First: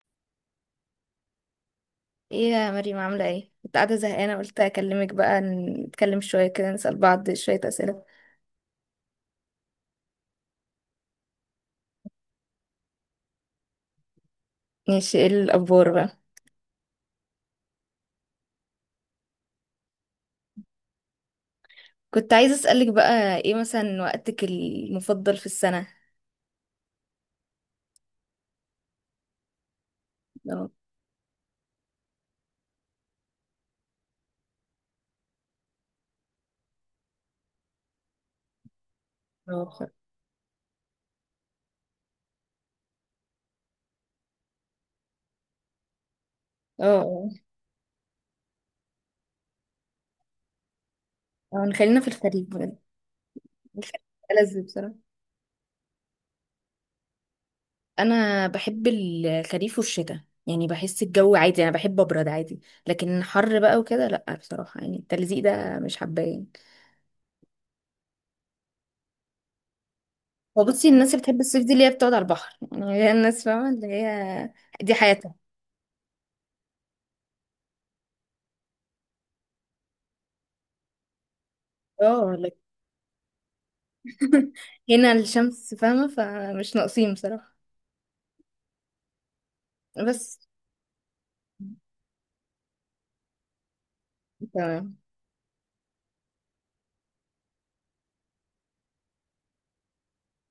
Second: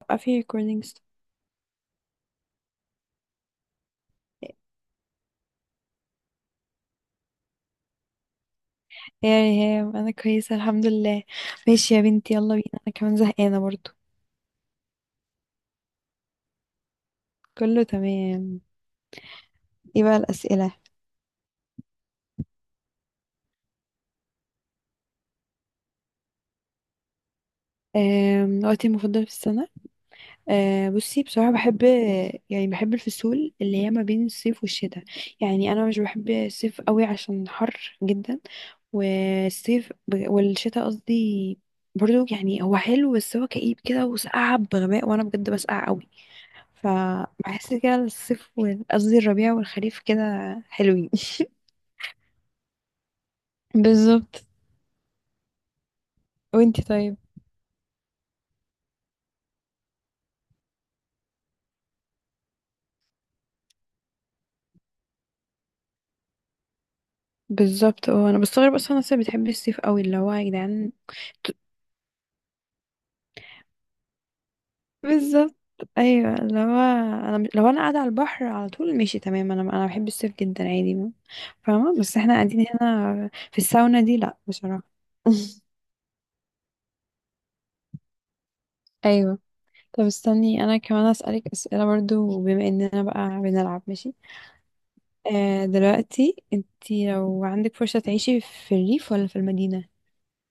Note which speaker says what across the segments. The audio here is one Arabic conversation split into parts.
Speaker 1: بقى في ريكوردينجز.
Speaker 2: ايه يا مريم عاملة ايه؟ كنت قاعدة زهقانة قلت اكلمك بقى نتكلم شوية كده نسأل بعض شوية اسئلة.
Speaker 1: يا ريهام انا كويسه الحمد لله. ماشي يا بنتي، يلا بينا، انا كمان زهقانه برضو.
Speaker 2: ماشي، ايه الاخبار بقى؟
Speaker 1: كله تمام. ايه بقى الاسئله؟
Speaker 2: كنت عايزة اسألك بقى ايه مثلا وقتك المفضل في السنة؟
Speaker 1: وقتي المفضل في السنه.
Speaker 2: اه،
Speaker 1: أه، بصي بصراحه بحب، يعني بحب الفصول اللي هي ما بين الصيف والشتاء. يعني انا مش بحب الصيف قوي عشان حر جدا.
Speaker 2: اه بصراحة.
Speaker 1: والشتاء قصدي، برضو يعني هو حلو بس هو كئيب كده وسقعة بغباء وانا بجد بسقع قوي.
Speaker 2: اه اه
Speaker 1: فبحس كده قصدي الربيع والخريف كده حلوين.
Speaker 2: خلينا في الخريف بجد. الخريف
Speaker 1: بالظبط.
Speaker 2: ألذ بصراحة.
Speaker 1: وانتي طيب؟
Speaker 2: انا بحب الخريف والشتاء، يعني بحس الجو عادي، انا بحب ابرد عادي، لكن حر بقى وكده لا بصراحة، يعني التلزيق ده مش حباه يعني.
Speaker 1: بالظبط، اه انا بستغرب اصلا الناس اللي بتحب الصيف قوي، اللي هو يا
Speaker 2: وبصي
Speaker 1: جدعان.
Speaker 2: الناس اللي بتحب الصيف دي اللي هي بتقعد على البحر، يعني هي الناس فاهمة اللي هي دي حياتها.
Speaker 1: بالظبط، ايوه اللي هو، لو انا قاعده على البحر على طول ماشي تمام، انا بحب الصيف جدا عادي فاهمه، بس احنا
Speaker 2: اه لك.
Speaker 1: قاعدين هنا في الساونا دي لا بصراحه.
Speaker 2: هنا الشمس فاهمة، فمش ناقصين بصراحة.
Speaker 1: ايوه. طب
Speaker 2: بس
Speaker 1: استني انا كمان اسالك اسئله برضو، بما اننا بقى بنلعب، ماشي.
Speaker 2: تمام.
Speaker 1: آه، دلوقتي انتي لو عندك فرصة تعيشي في الريف ولا في المدينة؟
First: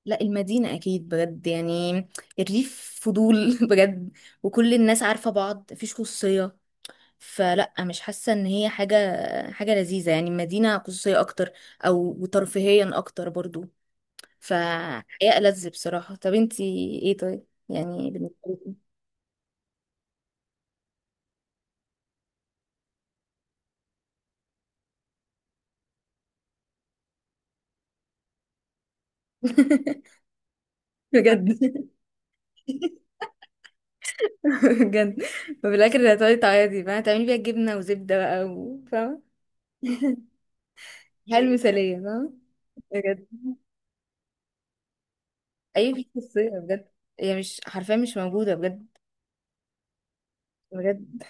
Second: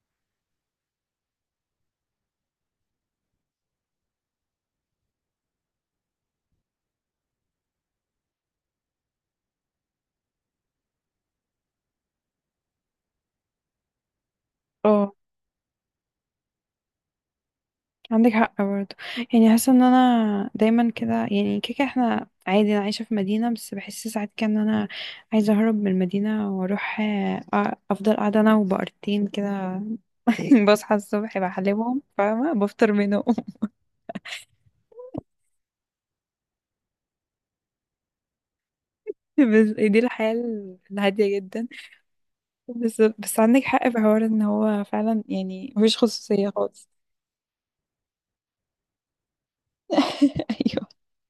Speaker 2: لا المدينة أكيد بجد يعني. الريف فضول بجد، وكل الناس عارفة بعض، مفيش خصوصية، فلا مش حاسة إن هي حاجة حاجة لذيذة. يعني المدينة خصوصية أكتر، أو وترفيهيا أكتر برضو،
Speaker 1: اه
Speaker 2: فحقيقة ألذ بصراحة. طب انتي ايه طيب يعني
Speaker 1: عندك
Speaker 2: بالنسبة
Speaker 1: حق
Speaker 2: لك؟
Speaker 1: برضه. يعني حاسه ان انا دايما كده، يعني كيكه، احنا عادي انا عايشه في مدينه بس بحس ساعات كده ان انا عايزه اهرب من المدينه واروح افضل قاعده انا وبقرتين كده بصحى الصبح
Speaker 2: بجد.
Speaker 1: بحلبهم فاهمه، بفطر منهم.
Speaker 2: بجد. ففي الاخر هتقعدي تعيطي بقى، هتعملي بيها جبنه وزبده بقى و- فاهمه.
Speaker 1: بس دي الحياه الهاديه
Speaker 2: الحياه
Speaker 1: جدا.
Speaker 2: المثاليه فاهمه.
Speaker 1: بس
Speaker 2: بجد
Speaker 1: بس عندك حق في حوار ان هو فعلا يعني
Speaker 2: اي
Speaker 1: مفيش
Speaker 2: في شخصيه
Speaker 1: خصوصيه
Speaker 2: بجد،
Speaker 1: خالص.
Speaker 2: هي مش حرفيا مش موجوده بجد.
Speaker 1: ايوه.
Speaker 2: بجد.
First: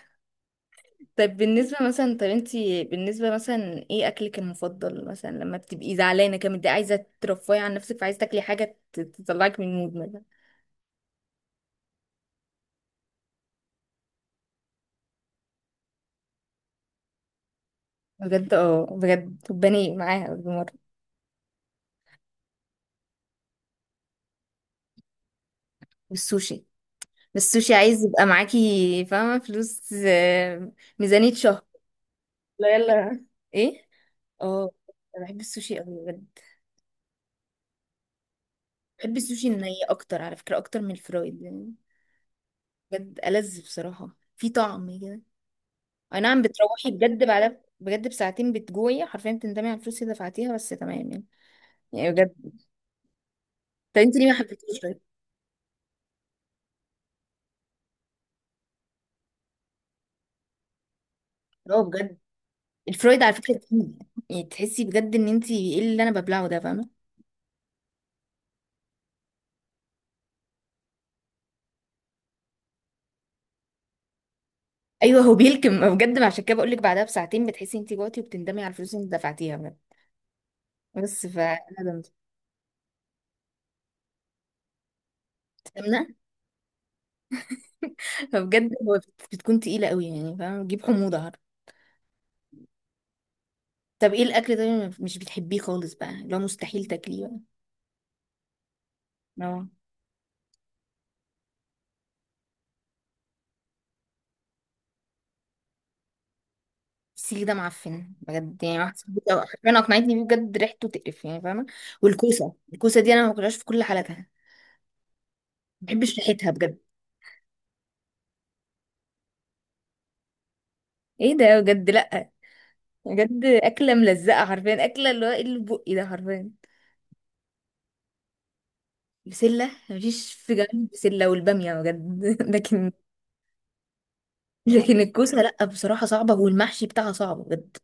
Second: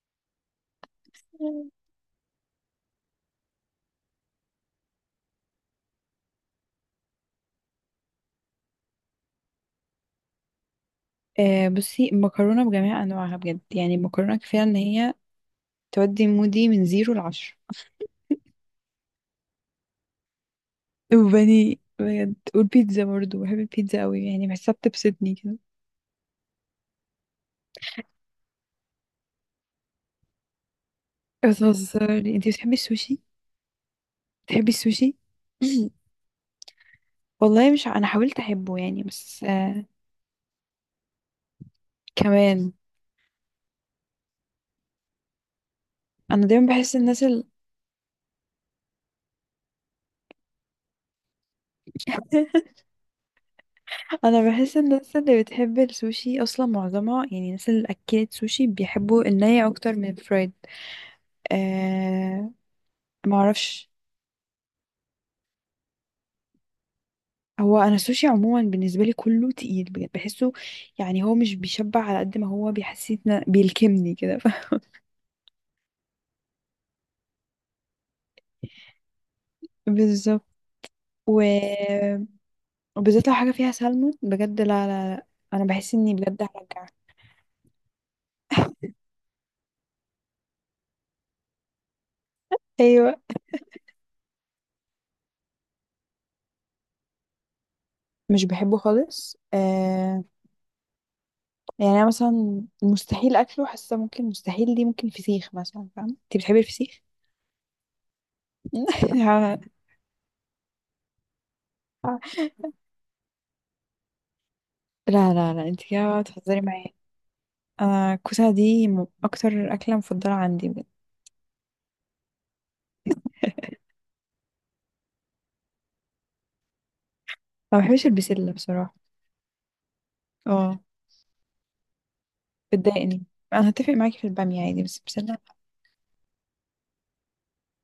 Speaker 2: طيب بالنسبه مثلا، طب انتي بالنسبه مثلا ايه اكلك المفضل مثلا لما بتبقي زعلانه كده متضايقه عايزه ترفهي عن نفسك فعايزه تاكلي حاجه ت- تطلعك من المود مثلا؟
Speaker 1: آه بصي، المكرونة بجميع أنواعها بجد، يعني المكرونة كفاية إن هي تودي مودي من زيرو لعشرة.
Speaker 2: بجد اه بجد، وبني معاها بالمره.
Speaker 1: وبني بجد، والبيتزا برضه بحب البيتزا قوي، يعني بحسها بتبسطني كده.
Speaker 2: والسوشي، بس السوشي عايز يبقى معاكي فاهمه فلوس، ميزانيه شهر.
Speaker 1: بتهزري؟ انتي بتحبي
Speaker 2: لا
Speaker 1: السوشي؟
Speaker 2: يلا. ايه.
Speaker 1: بتحبي
Speaker 2: اه.
Speaker 1: السوشي؟
Speaker 2: انا بحب السوشي قوي بجد.
Speaker 1: والله مش أنا حاولت أحبه يعني،
Speaker 2: بحب
Speaker 1: بس
Speaker 2: السوشي الني
Speaker 1: آه
Speaker 2: اكتر على فكره اكتر من الفرايد يعني.
Speaker 1: كمان
Speaker 2: بجد ألذ بصراحه، في طعم كده. اي نعم،
Speaker 1: أنا دايما
Speaker 2: بتروحي
Speaker 1: بحس الناس
Speaker 2: بجد
Speaker 1: ال...
Speaker 2: بعد بجد بساعتين بتجوعي حرفيا بتندمي على الفلوس اللي دفعتيها، بس تمام يعني. يعني بجد. طب انت ليه ما
Speaker 1: أنا بحس
Speaker 2: حبيتيش طيب؟
Speaker 1: الناس اللي بتحب السوشي أصلا معظمها، يعني الناس اللي أكلت سوشي بيحبوا الني أكتر من الفرايد.
Speaker 2: اه بجد.
Speaker 1: آه
Speaker 2: الفرايد على فكره
Speaker 1: معرفش.
Speaker 2: تقيل، يعني تحسي بجد ان انت ايه اللي انا ببلعه ده فاهمه.
Speaker 1: هو انا السوشي عموما بالنسبه لي كله تقيل بجد بحسه. يعني هو مش بيشبع على قد ما هو بيحسسني، بيلكمني كده.
Speaker 2: ايوه، هو بيلكم بجد، عشان كده بقول لك بعدها بساعتين بتحسي انت جوعتي وبتندمي على الفلوس اللي انت دفعتيها بجد.
Speaker 1: بالظبط.
Speaker 2: بس
Speaker 1: و...
Speaker 2: فانا دمت.
Speaker 1: وبالذات لو حاجه فيها سلمون بجد، لا لا لا، انا بحس اني بجد هرجع.
Speaker 2: فبجد هو بت- بتكون تقيلة قوي، يعني فاهمة بتجيب حموضة، عارف.
Speaker 1: ايوه
Speaker 2: طب ايه الأكل ده اللي مش بتحبيه خالص بقى، لو مستحيل تاكليه بقى؟
Speaker 1: مش بحبه خالص
Speaker 2: اه.
Speaker 1: آه... يعني انا مثلا مستحيل اكله، حاسه ممكن مستحيل دي ممكن فسيخ مثلا، فاهم؟ انت بتحبي الفسيخ؟
Speaker 2: السيخ ده معفن بجد، يعني واحد صاحبتي أو- حرفيا اقنعتني بيه، بجد ريحته تقرف يعني، فاهمة. والكوسة، الكوسة دي أنا ما باكلهاش في كل حالاتها،
Speaker 1: لا لا لا، انت
Speaker 2: ما بحبش
Speaker 1: كده
Speaker 2: ريحتها
Speaker 1: بتهزري
Speaker 2: بجد.
Speaker 1: معايا. انا الكوسه دي, اكتر اكله مفضله عندي بجد.
Speaker 2: ايه ده بجد لأ. بجد أكلة ملزقة حرفيا، أكلة اللي هو ايه اللي في بقي ده حرفيا.
Speaker 1: ما بحبش البسله بصراحه.
Speaker 2: بسلة مفيش، في
Speaker 1: اه
Speaker 2: جنب بسلة والبامية بجد لكن.
Speaker 1: بتضايقني، انا هتفق معاكي في البامية عادي،
Speaker 2: لكن
Speaker 1: بس انا
Speaker 2: الكوسة لأ بصراحة صعبة، والمحشي بتاعها صعب بجد،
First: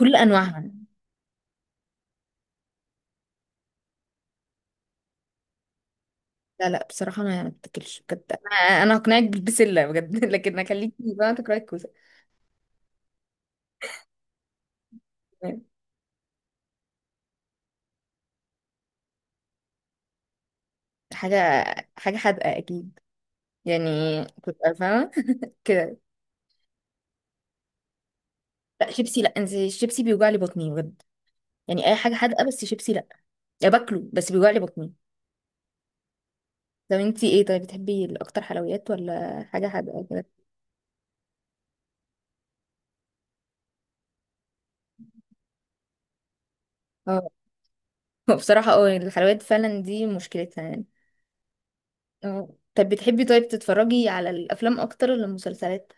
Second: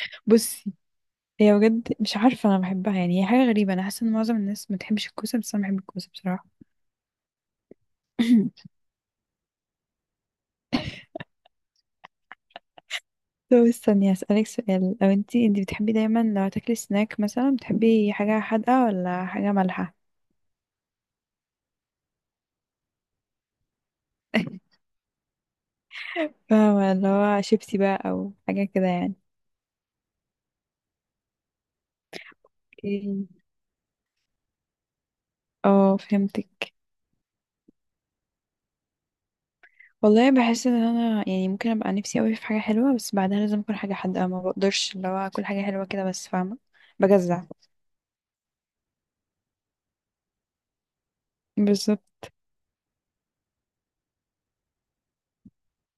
Speaker 2: كل أنواعها.
Speaker 1: بصي، هي بجد مش عارفة انا بحبها، يعني هي حاجة غريبة، انا حاسة ان معظم الناس ما بتحبش الكوسة بس انا بحب الكوسة بصراحة.
Speaker 2: لا لا بصراحة أنا ما بتاكلش بجد. أنا هقنعك بالبسلة بجد لكن أخليكي بقى تاكلي الكوسة.
Speaker 1: طب استني هسألك سؤال. لو انتي بتحبي دايما لو هتاكلي سناك مثلا، بتحبي حاجة حادقة ولا حاجة مالحة؟
Speaker 2: حاجة حاجة حادقة أكيد، يعني كنت فاهمة كده.
Speaker 1: فاهمة اللي هو شيبسي بقى او حاجة كده
Speaker 2: لا
Speaker 1: يعني.
Speaker 2: شيبسي لا، أنت الشيبسي بيوجع لي بطني بجد، يعني أي حاجة حادقة بس شيبسي لا.
Speaker 1: اوكي،
Speaker 2: يا باكله بس بيوجع لي بطني.
Speaker 1: اه فهمتك.
Speaker 2: طب أنت إيه طيب بتحبي الأكتر حلويات ولا حاجة حادقة كده؟
Speaker 1: والله بحس ان انا، يعني ممكن ابقى نفسي قوي في حاجة حلوة بس بعدها لازم اكل حاجة حادقة، ما بقدرش اللي هو اكل حاجة حلوة كده بس فاهمة،
Speaker 2: اه
Speaker 1: بجزع.
Speaker 2: بصراحة اه، الحلويات فعلا دي مشكلتها يعني.
Speaker 1: بالظبط.
Speaker 2: اه. طب بتحبي طيب تتفرجي على الأفلام أكتر ولا المسلسلات؟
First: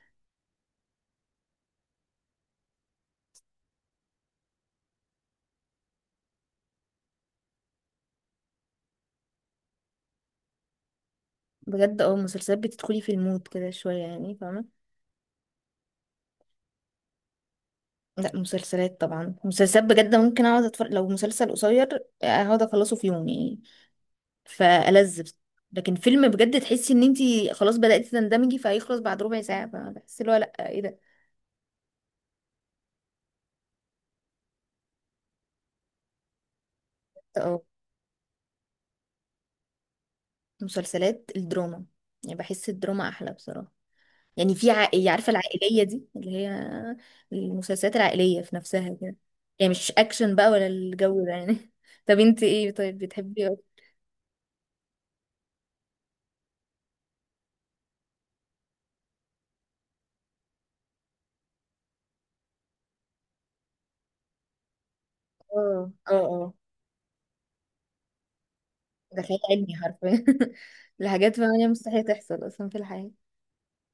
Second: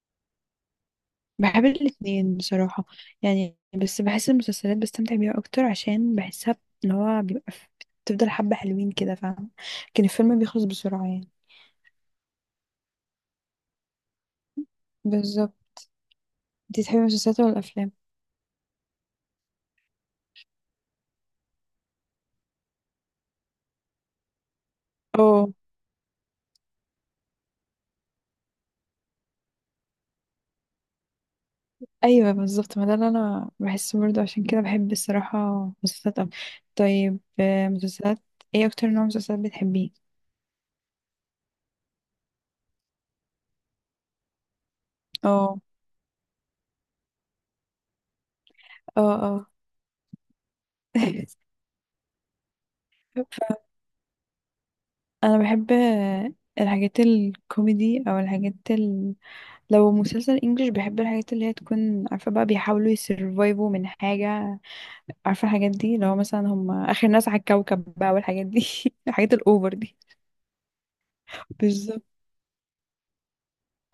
Speaker 1: بحب الاتنين بصراحة. يعني بس بحس المسلسلات بستمتع بيها أكتر، عشان بحسها اللي هو بيبقى, بتفضل حبة حلوين كده فاهمة، لكن الفيلم بيخلص بسرعة يعني.
Speaker 2: بجد اه، المسلسلات بتدخلي في المود كده شوية، يعني فاهمة.
Speaker 1: بالظبط. انتي تحبي المسلسلات ولا الأفلام؟
Speaker 2: لا مسلسلات طبعا، مسلسلات بجد ممكن اقعد اتفرج لو مسلسل قصير، اقعد اخلصه في يوم يعني، فألذ بس-.
Speaker 1: اه.
Speaker 2: لكن فيلم بجد تحسي ان انتي خلاص بدأتي تندمجي فهيخلص بعد ربع ساعة، فبحس اللي هو لا، ايه ده.
Speaker 1: أيوة بالظبط، ما ده اللي أنا بحسه برضه، عشان كده بحب الصراحة مسلسلات أكتر. طيب،
Speaker 2: اه
Speaker 1: مسلسلات. ايه أكتر نوع مسلسلات بتحبيه؟
Speaker 2: مسلسلات الدراما، يعني بحس الدراما احلى بصراحة، يعني في عائلة عارفة
Speaker 1: اه
Speaker 2: العائلية دي اللي هي المسلسلات العائلية في نفسها
Speaker 1: اه
Speaker 2: كده.
Speaker 1: اه.
Speaker 2: يعني مش اكشن بقى ولا الجو ده يعني. طب انتي ايه طيب بتحبي اه؟
Speaker 1: ف- انا بحب الحاجات الكوميدي او الحاجات، لو مسلسل انجليش بحب الحاجات اللي هي تكون عارفة بقى بيحاولوا يسرفايفوا من حاجة، عارفة الحاجات
Speaker 2: اه
Speaker 1: دي لو مثلا
Speaker 2: اه.
Speaker 1: هم آخر ناس على الكوكب بقى والحاجات دي.
Speaker 2: ده
Speaker 1: الحاجات
Speaker 2: خيال
Speaker 1: الأوفر
Speaker 2: علمي
Speaker 1: دي.
Speaker 2: حرفيا. لحاجات فعلا
Speaker 1: بالظبط
Speaker 2: مستحيل تحصل اصلا في الحياة.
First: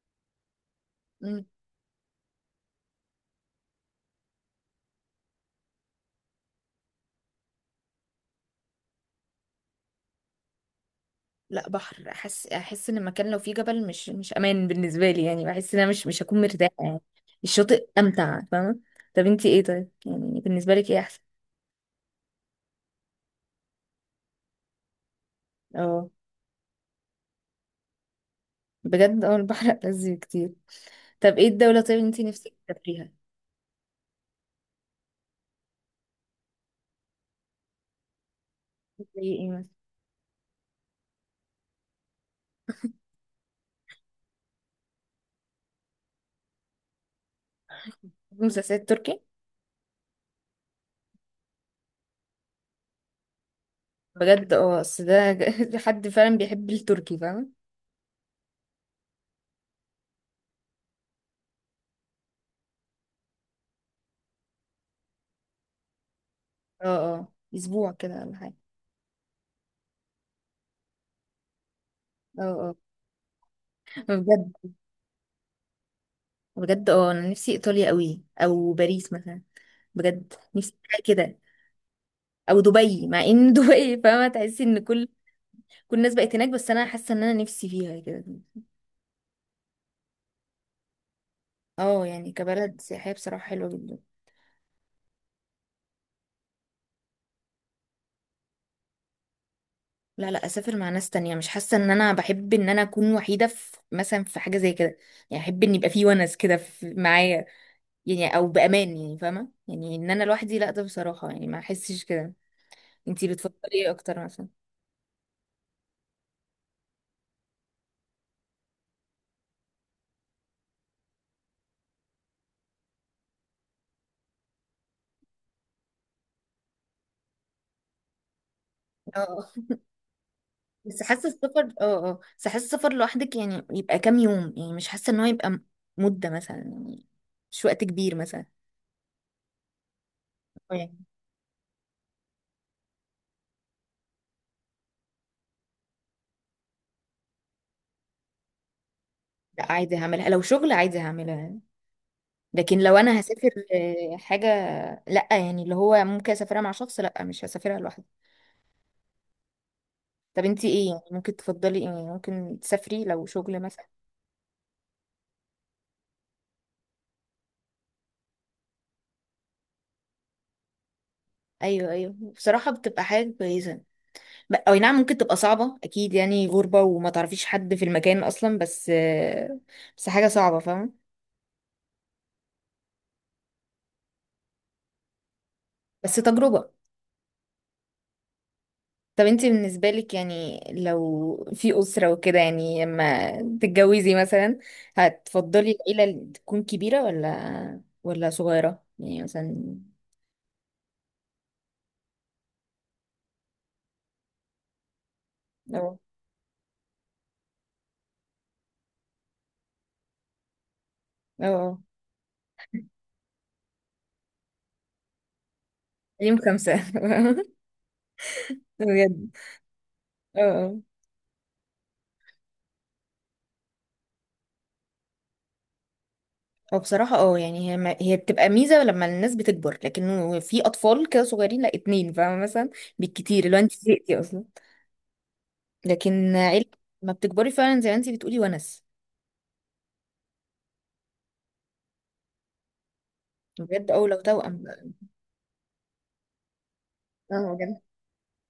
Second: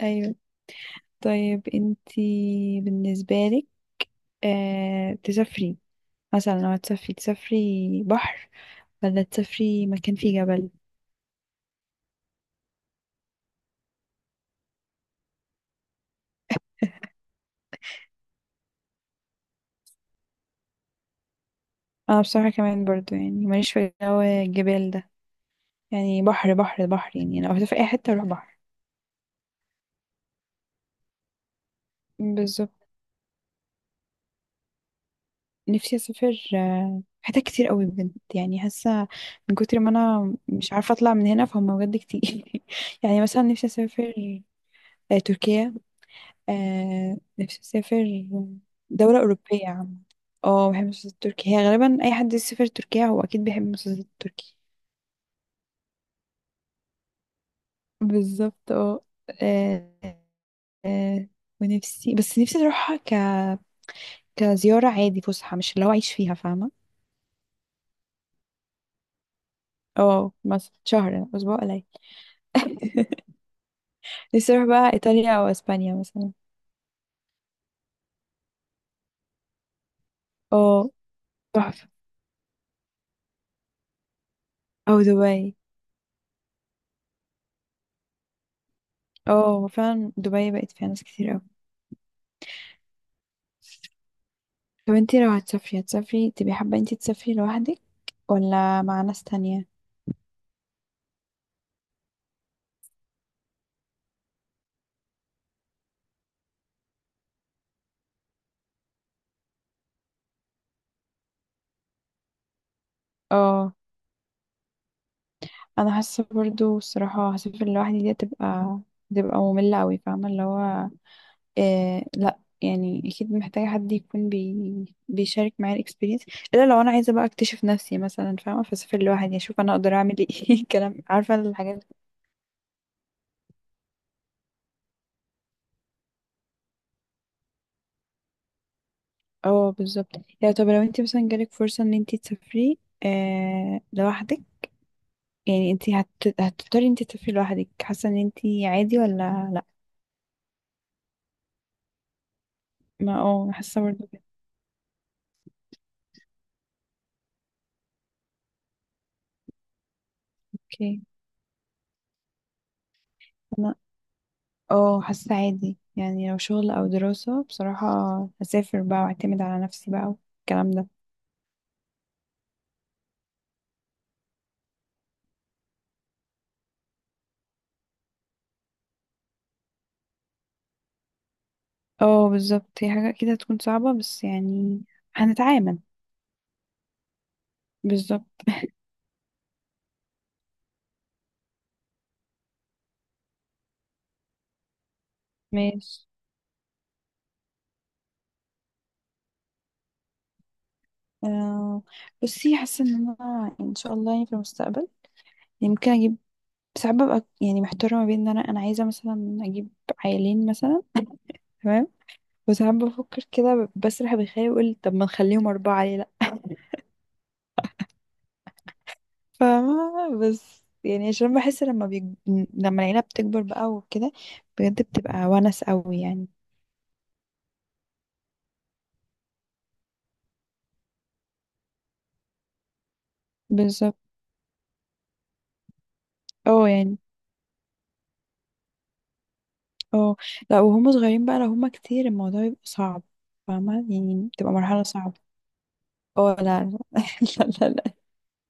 Speaker 1: أيوة.
Speaker 2: مم.
Speaker 1: طيب انتي بالنسبة لك، آه، تسافري مثلا، لو هتسافري تسافري بحر ولا تسافري مكان فيه جبل؟
Speaker 2: لا بحر. احس ان المكان لو فيه جبل مش امان بالنسبة لي، يعني بحس ان انا مش هكون مرتاحة يعني. الشاطئ امتع فاهمة. طب انتي ايه طيب يعني بالنسبة لك ايه احسن؟
Speaker 1: أنا بصراحة كمان برضو يعني ماليش في جو الجبال ده،
Speaker 2: اه
Speaker 1: يعني بحر بحر بحر. يعني لو هتسافري أي حتة أروح بحر.
Speaker 2: بجد اه، البحر ألذ كتير. طب ايه الدولة طيب انتي نفسك
Speaker 1: بالظبط.
Speaker 2: تسافريها؟
Speaker 1: نفسي اسافر حتت كتير قوي بجد يعني حاسه،
Speaker 2: زي ايه
Speaker 1: من
Speaker 2: مثلا؟
Speaker 1: كتر ما انا مش عارفه اطلع من هنا فهم بجد كتير. يعني مثلا نفسي اسافر تركيا، نفسي اسافر
Speaker 2: مسلسلات
Speaker 1: دوله
Speaker 2: تركي.
Speaker 1: اوروبيه عامه. اه بحب المسلسلات التركية، هي غالبا اي حد يسافر تركيا هو اكيد بيحب المسلسلات
Speaker 2: بجد
Speaker 1: التركية.
Speaker 2: اه، اصل ده حد فعلا بيحب التركي، فاهمة.
Speaker 1: بالظبط. اه آه، آه، ونفسي، بس نفسي اروحها، ك كزياره عادي، فسحه، مش اللي هو اعيش فيها فاهمه.
Speaker 2: اه، اه اسبوع كده ولا حاجة؟
Speaker 1: اه مثلا شهر، اسبوع قليل.
Speaker 2: اه اه، بجد.
Speaker 1: نفسي اروح بقى ايطاليا او اسبانيا مثلا.
Speaker 2: بجد اه انا نفسي ايطاليا قوي او باريس مثلا، بجد نفسي
Speaker 1: اه
Speaker 2: حاجه كده.
Speaker 1: تحفة.
Speaker 2: او دبي، مع ان دبي فاهمه تحسي ان
Speaker 1: او
Speaker 2: كل
Speaker 1: دبي.
Speaker 2: كل الناس بقت هناك، بس انا حاسه ان انا نفسي فيها كده.
Speaker 1: اه فعلا دبي بقت فيها ناس كتير اوي.
Speaker 2: اه يعني كبلد سياحيه بصراحه حلوه جدا.
Speaker 1: طب انتي لو هتسافري تبقي حابة انتي تسافري لوحدك ولا مع ناس تانية؟
Speaker 2: لا لا اسافر مع ناس تانية، مش حاسه ان انا بحب ان انا اكون وحيده في مثلا في حاجه زي كده. يعني احب ان يبقى في ونس كده في- معايا، يعني او بامان يعني فاهمه، يعني ان انا لوحدي لا ده بصراحه يعني ما احسش كده. انتي بتفضلي
Speaker 1: اه،
Speaker 2: ايه اكتر مثلا؟
Speaker 1: انا حاسة برضو الصراحة هسافر لوحدي دي تبقى مملة اوي فاهمة اللي هو، إيه لا، يعني اكيد محتاجة حد يكون بيشارك معايا الاكسبيرينس، الا لو انا عايزة بقى اكتشف نفسي مثلا فاهمة، فاسافر لوحدي
Speaker 2: اه،
Speaker 1: اشوف انا اقدر اعمل ايه، الكلام،
Speaker 2: بس حاسه
Speaker 1: عارفة
Speaker 2: السفر
Speaker 1: الحاجات.
Speaker 2: اه اه بس حاسه السفر لوحدك يعني يبقى كام يوم، يعني مش حاسه ان هو يبقى م- مده مثلا يعني، مش وقت كبير مثلا.
Speaker 1: اه بالظبط. يعني طب
Speaker 2: أو
Speaker 1: لو
Speaker 2: يعني.
Speaker 1: انت مثلا جالك فرصة ان انت تسافري لوحدك، يعني انت هتختاري انت تسافري لوحدك؟ حاسة ان انت عادي ولا؟ لا.
Speaker 2: لا عادي هعملها، لو شغل عادي هعملها، لكن لو
Speaker 1: ما
Speaker 2: انا هسافر
Speaker 1: اه، حاسة برضه كده.
Speaker 2: حاجه. لا يعني اللي هو ممكن اسافرها مع شخص، لا مش هسافرها لوحدي. طب انتي ايه
Speaker 1: اوكي.
Speaker 2: يعني ممكن تفضلي، ايه ممكن تسافري لو شغل
Speaker 1: انا
Speaker 2: مثلا؟
Speaker 1: اه، حاسة عادي يعني، لو شغل او دراسة بصراحة هسافر بقى واعتمد على نفسي بقى والكلام ده.
Speaker 2: ايوه ايوه بصراحه بتبقى حاجه كويسه. ب- او نعم ممكن تبقى صعبه اكيد، يعني غربه وما تعرفيش حد في المكان اصلا، بس بس حاجه صعبه فاهمه.
Speaker 1: اه بالظبط، هي حاجة كده هتكون صعبة بس يعني هنتعامل.
Speaker 2: بس تجربة.
Speaker 1: بالظبط.
Speaker 2: طب انتي بالنسبة لك يعني لو في أسرة وكده، يعني لما تتجوزي مثلا هتفضلي العيلة
Speaker 1: ماشي.
Speaker 2: اللي تكون كبيرة ولا صغيرة يعني مثلا؟
Speaker 1: آه بصي، حاسة ان انا، ان شاء الله يعني في المستقبل، يمكن
Speaker 2: اه
Speaker 1: اجيب. ساعات ببقى يعني محتارة ما بين ان انا عايزة مثلا اجيب عيالين مثلا.
Speaker 2: اه اه
Speaker 1: تمام. وساعات بفكر كده بسرح بخيالي واقول طب ما نخليهم اربعة ليه لا.
Speaker 2: يوم خمسة بجد.
Speaker 1: فاهمة،
Speaker 2: اه
Speaker 1: بس
Speaker 2: اه.
Speaker 1: يعني عشان بحس لما العيلة بتكبر بقى وكده بجد بتبقى ونس قوي يعني.
Speaker 2: هو بصراحة اه يعني هي ما هي بتبقى ميزة لما الناس بتكبر، لكن في أطفال كده صغيرين لا اتنين فاهمة مثلا، بالكتير اللي هو انت
Speaker 1: بالظبط.
Speaker 2: زهقتي أصلا. لكن عيلة
Speaker 1: اه يعني.
Speaker 2: ما بتكبري فعلا زي ما انت بتقولي ونس.
Speaker 1: اه لا، وهم صغيرين بقى لو هم كتير الموضوع بيبقى صعب فاهمة
Speaker 2: بجد اه لو
Speaker 1: يعني، بتبقى
Speaker 2: توأم
Speaker 1: مرحلة
Speaker 2: بقى.
Speaker 1: صعبة. اه لا لا لا
Speaker 2: اه
Speaker 1: لا
Speaker 2: بجد
Speaker 1: لا،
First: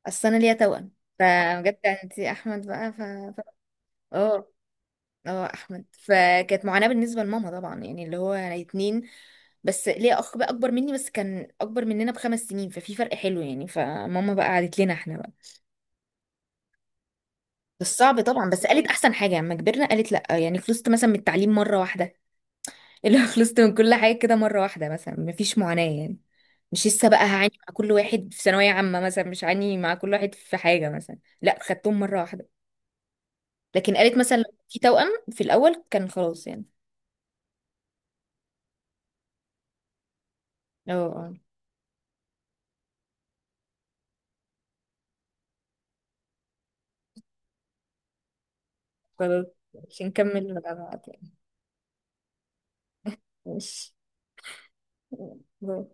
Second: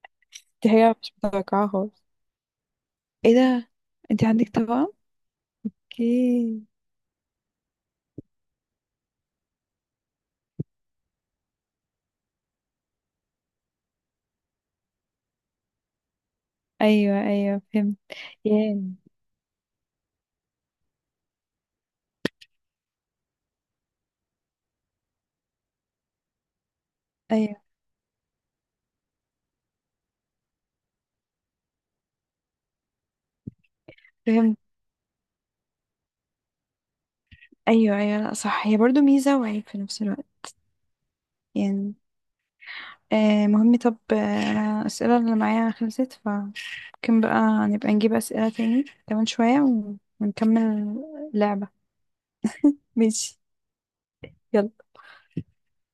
Speaker 2: اصل انا ليا
Speaker 1: دي
Speaker 2: توأم،
Speaker 1: حاجة مش متوقعة
Speaker 2: فبجد يعني
Speaker 1: خالص.
Speaker 2: انت احمد بقى ف.
Speaker 1: ايه
Speaker 2: ف-.
Speaker 1: ده، انت عندك
Speaker 2: اه
Speaker 1: توأم؟
Speaker 2: اه احمد، فكانت
Speaker 1: اوكي.
Speaker 2: معاناة بالنسبة لماما طبعا، يعني اللي هو انا اتنين. بس ليا اخ بقى اكبر مني، بس كان اكبر مننا ب5 سنين، ففي فرق حلو يعني، فماما بقى قعدت لنا احنا بقى.
Speaker 1: ايوه ايوه
Speaker 2: بس
Speaker 1: فهمت.
Speaker 2: صعب طبعا، بس قالت
Speaker 1: يعني،
Speaker 2: احسن حاجة لما كبرنا قالت لا، يعني خلصت مثلا من التعليم مرة واحدة اللي هو خلصت من كل حاجة كده مرة واحدة مثلا، مفيش معاناة يعني، مش لسه بقى هعاني
Speaker 1: ايوه
Speaker 2: مع كل واحد في ثانوية عامة مثلا، مش هعاني مع كل واحد في حاجة مثلا، لا خدتهم مرة واحدة. لكن قالت مثلا لو
Speaker 1: فهمت.
Speaker 2: في توأم في الأول كان خلاص يعني.
Speaker 1: ايوه ايوه، لا صح، هي برضو ميزه وعيب في نفس الوقت
Speaker 2: اه
Speaker 1: يعني. آه مهم، طب انا الاسئله اللي معايا خلصت، فممكن بقى نبقى نجيب اسئله تاني كمان
Speaker 2: خلاص
Speaker 1: شويه
Speaker 2: مش نكمل مع
Speaker 1: ونكمل
Speaker 2: بعض يعني؟
Speaker 1: لعبه. ماشي
Speaker 2: ماشي.
Speaker 1: يلا.
Speaker 2: باي.